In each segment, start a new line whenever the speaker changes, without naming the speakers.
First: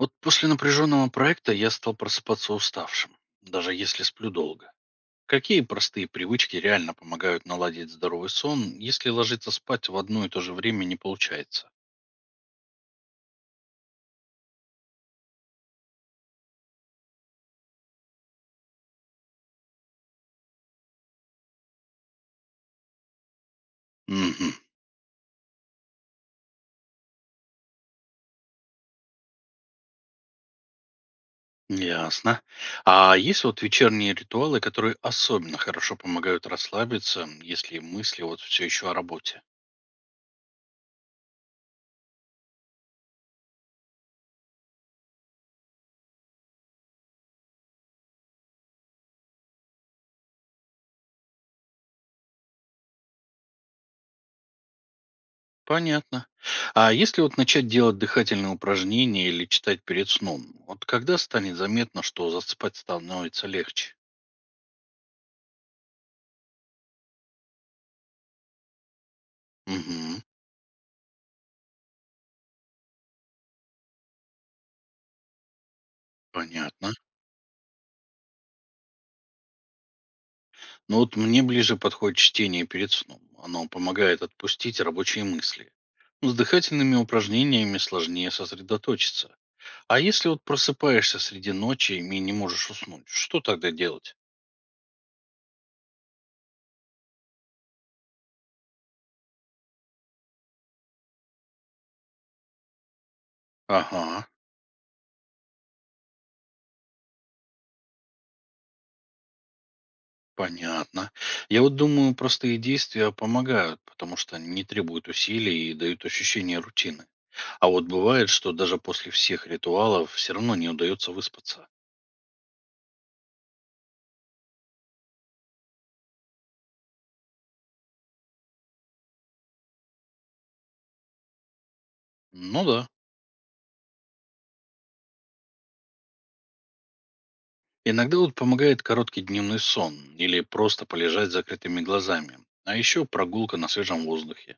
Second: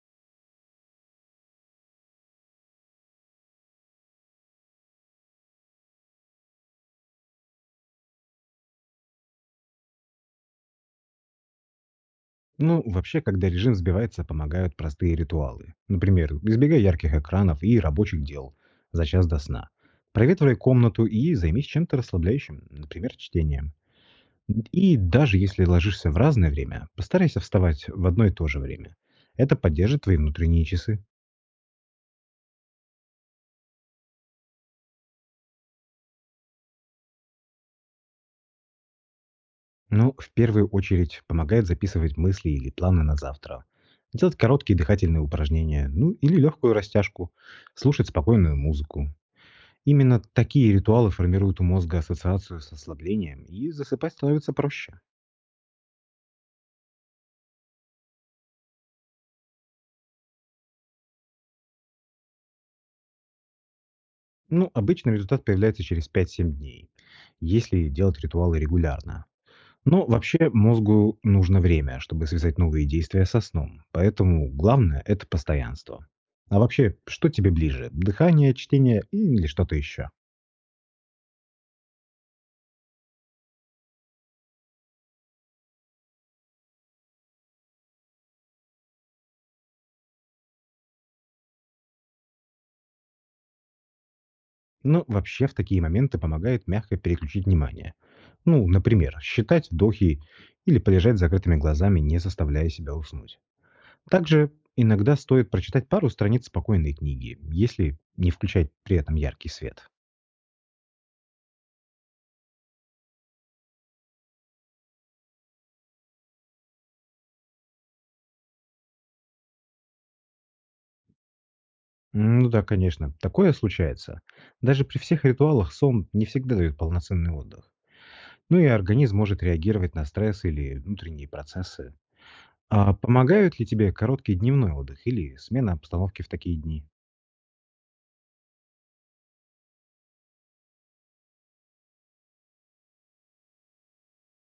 Вот после напряженного проекта я стал просыпаться уставшим, даже если сплю долго. Какие простые привычки реально помогают наладить здоровый сон, если ложиться спать в одно и то же время не получается?
Ну, вообще, когда режим сбивается, помогают простые ритуалы. Например, избегай ярких экранов и рабочих дел за час до сна. Проветривай комнату и займись чем-то расслабляющим, например, чтением.
Угу,
И даже если ложишься в разное время, постарайся вставать в одно и то же время. Это поддержит твои внутренние часы.
ясно. А есть вот вечерние ритуалы, которые особенно хорошо помогают расслабиться, если мысли вот все еще о работе?
Но в первую очередь помогает записывать мысли или планы на завтра. Делать короткие дыхательные упражнения, ну или легкую растяжку. Слушать спокойную музыку. Именно такие ритуалы формируют у мозга ассоциацию с ослаблением, и засыпать становится проще.
Понятно. А если вот начать делать дыхательные упражнения или читать перед сном, вот когда станет заметно, что заспать становится легче?
Ну, обычно результат появляется через пять-семь дней, если делать ритуалы регулярно. Но
Угу.
вообще мозгу нужно время, чтобы связать новые действия со сном, поэтому главное– это постоянство. А
Понятно.
вообще, что тебе ближе– дыхание, чтение или что-то еще?
Но вот мне ближе подходит чтение перед сном. Оно помогает отпустить рабочие мысли. С дыхательными упражнениями сложнее сосредоточиться. А если вот просыпаешься среди ночи и не можешь уснуть, что тогда делать?
Ну, вообще в такие моменты помогает мягко переключить внимание. Ну, например, считать вдохи или полежать с закрытыми глазами, не заставляя себя уснуть.
Ага,
Также иногда стоит прочитать пару страниц спокойной книги, если не включать при этом яркий свет.
понятно. Я вот думаю, простые действия помогают, потому что не требуют усилий и дают ощущение рутины. А вот бывает, что даже после всех ритуалов все равно не удается выспаться.
Ну да, конечно, такое случается. Даже при всех ритуалах сон не всегда дает полноценный отдых. Ну и организм может реагировать на стресс или внутренние процессы.
Ну да.
А помогают ли тебе короткий дневной отдых или смена обстановки в такие дни?
Иногда вот помогает короткий дневной сон или просто полежать с закрытыми глазами. А еще прогулка на свежем воздухе.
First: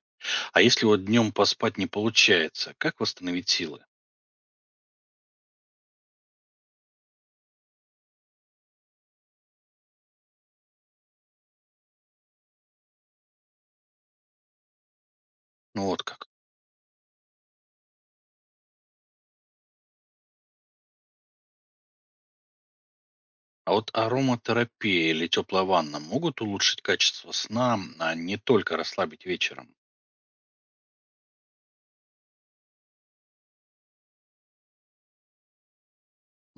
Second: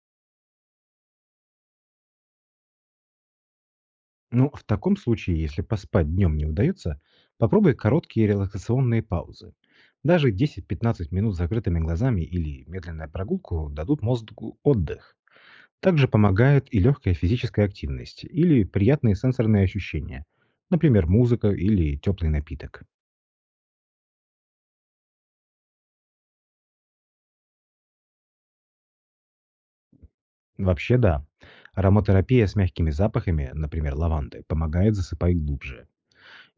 А если вот днем поспать не получается, как восстановить силы?
Ну, в таком случае, если поспать днем не удается, попробуй короткие релаксационные паузы. Даже 10-15 минут с закрытыми глазами или медленная прогулку дадут мозгу отдых.
Ну вот
Также
как.
помогает и легкая физическая активность или приятные сенсорные ощущения, например, музыка или теплый напиток.
А вот ароматерапия или теплая ванна могут улучшить качество сна, а не только расслабить вечером.
Вообще да, ароматерапия с мягкими запахами, например, лаванды, помогает засыпать глубже.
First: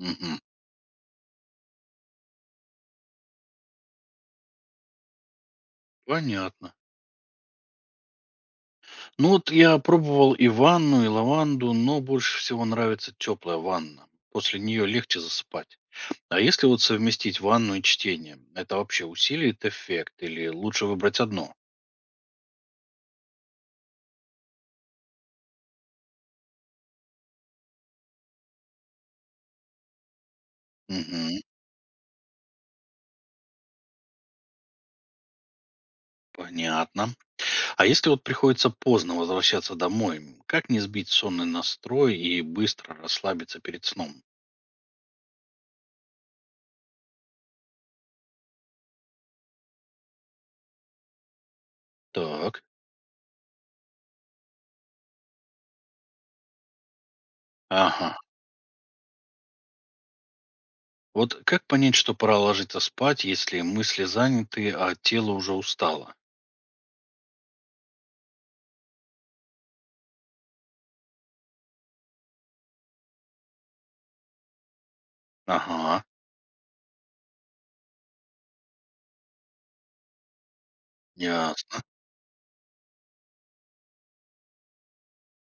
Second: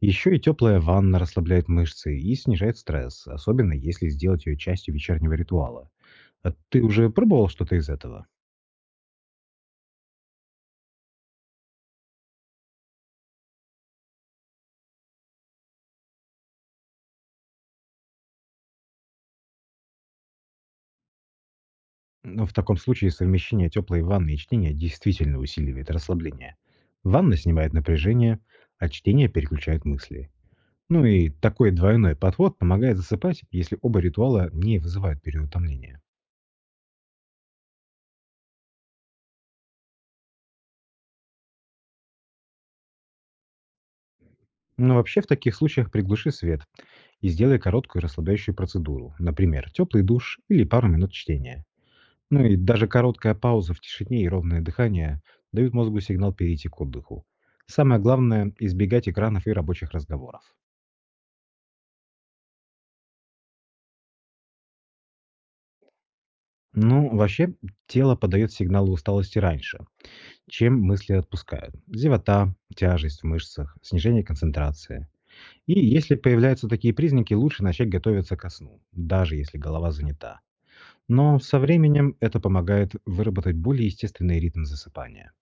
Еще и теплая ванна расслабляет мышцы и снижает стресс, особенно если сделать ее частью вечернего ритуала. А
Понятно.
ты уже пробовал что-то из этого?
Ну вот я пробовал и ванну, и лаванду, но больше всего нравится теплая ванна. После нее легче засыпать. А если вот совместить ванну и чтение, это вообще усилит эффект или лучше выбрать одно?
Ну, в таком случае совмещение теплой ванны и чтения действительно усиливает расслабление. Ванна снимает напряжение, а чтение переключает мысли. Ну и
Мгм,
такой двойной подход помогает засыпать, если оба ритуала не вызывают переутомления.
понятно. А если вот приходится поздно возвращаться домой, как не сбить сонный настрой и быстро расслабиться перед сном?
Но вообще в таких случаях приглуши свет и сделай короткую расслабляющую процедуру, например, теплый душ или пару минут чтения. Ну и
Так,
даже короткая пауза в тишине и ровное дыхание дают мозгу сигнал перейти к отдыху. Самое
ага.
главное– избегать экранов и рабочих разговоров.
Вот как понять, что пора ложиться спать, если мысли заняты, а тело уже устало?
Ну, вообще, тело подает сигналы усталости раньше, чем мысли отпускают. Зевота, тяжесть в мышцах, снижение концентрации. И
Ага,
если появляются такие признаки, лучше начать готовиться ко сну, даже если голова занята. Но со
ясно.
временем это помогает выработать более естественный ритм засыпания.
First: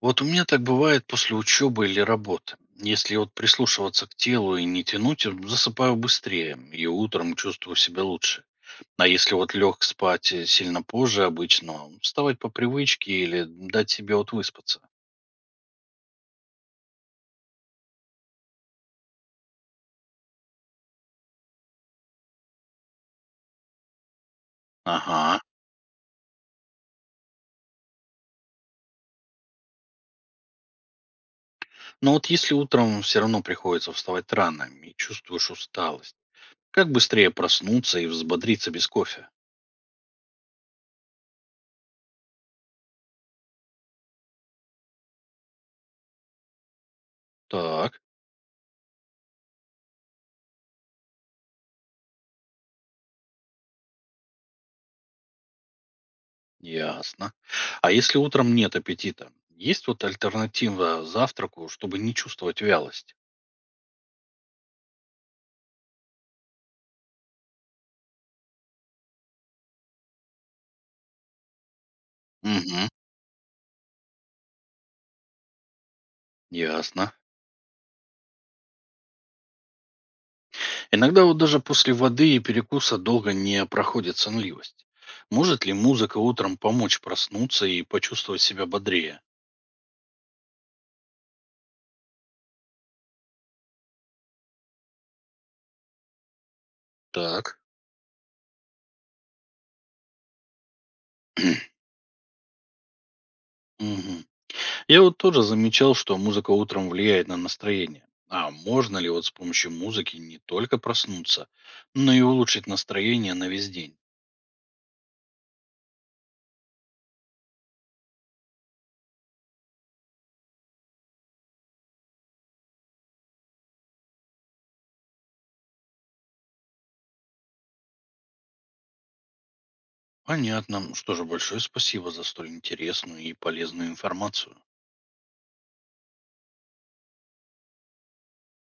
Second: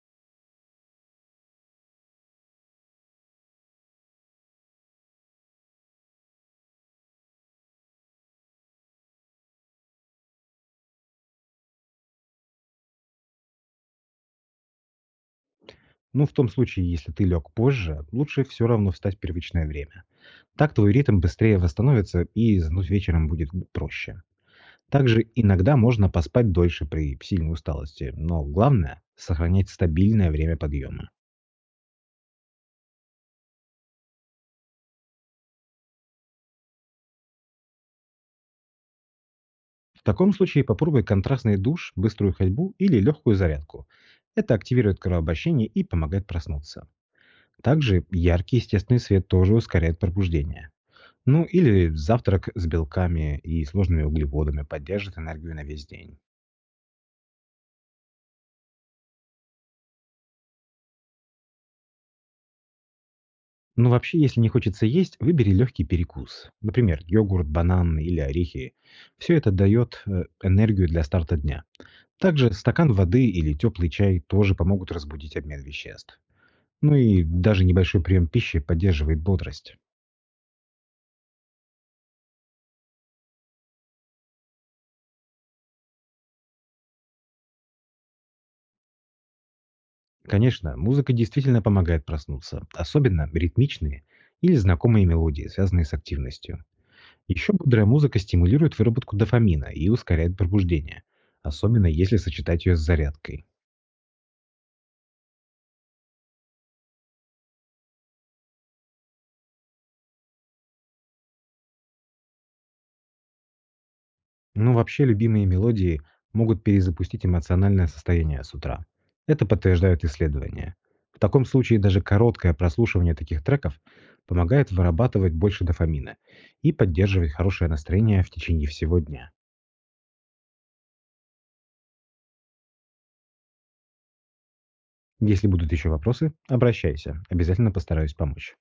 Вот у меня так бывает после учебы или работы. Если вот прислушиваться к телу и не тянуть, засыпаю быстрее и утром чувствую себя лучше. А если вот лег спать сильно позже обычного, вставать по привычке или дать себе вот выспаться.
Ну, в том случае, если ты лег позже, лучше все равно встать в привычное время. Так твой ритм быстрее восстановится и заснуть вечером будет проще. Также
Ага.
иногда можно поспать дольше при сильной усталости, но главное– сохранять стабильное время подъема.
Но вот если утром все равно приходится вставать рано и чувствуешь усталость, как быстрее проснуться и взбодриться без кофе?
В таком случае попробуй контрастный душ, быструю ходьбу или легкую зарядку. Это активирует кровообращение и помогает проснуться.
Так.
Также яркий естественный свет тоже ускоряет пробуждение. Ну или завтрак с белками и сложными углеводами поддержит энергию на весь день.
Ясно. А если утром нет аппетита, есть вот альтернатива завтраку, чтобы не чувствовать вялость?
Но вообще, если не хочется есть, выбери легкий перекус. Например, йогурт, банан или орехи. Все это дает энергию для старта дня. Также
Угу.
стакан воды или теплый чай тоже помогут разбудить обмен веществ. Ну
Ясно.
и даже небольшой прием пищи поддерживает бодрость.
Иногда вот даже после воды и перекуса долго не проходит сонливость. Может ли музыка утром помочь проснуться и почувствовать себя бодрее?
Конечно, музыка действительно помогает проснуться, особенно ритмичные или знакомые мелодии, связанные с активностью. Еще
Так.
бодрая музыка стимулирует выработку дофамина и ускоряет пробуждение, особенно если сочетать ее с зарядкой.
Мгм. Я вот тоже замечал, что музыка утром влияет на настроение. А можно ли вот с помощью музыки не только проснуться, но и улучшить настроение на весь день?
Ну, вообще, любимые мелодии могут перезапустить эмоциональное состояние с утра. Это подтверждают исследования. В таком случае даже короткое прослушивание таких треков помогает вырабатывать больше дофамина и поддерживать хорошее настроение в течение всего дня.
Понятно. Ну что же, большое спасибо за столь интересную и полезную информацию.
Если будут еще вопросы, обращайся, обязательно постараюсь помочь.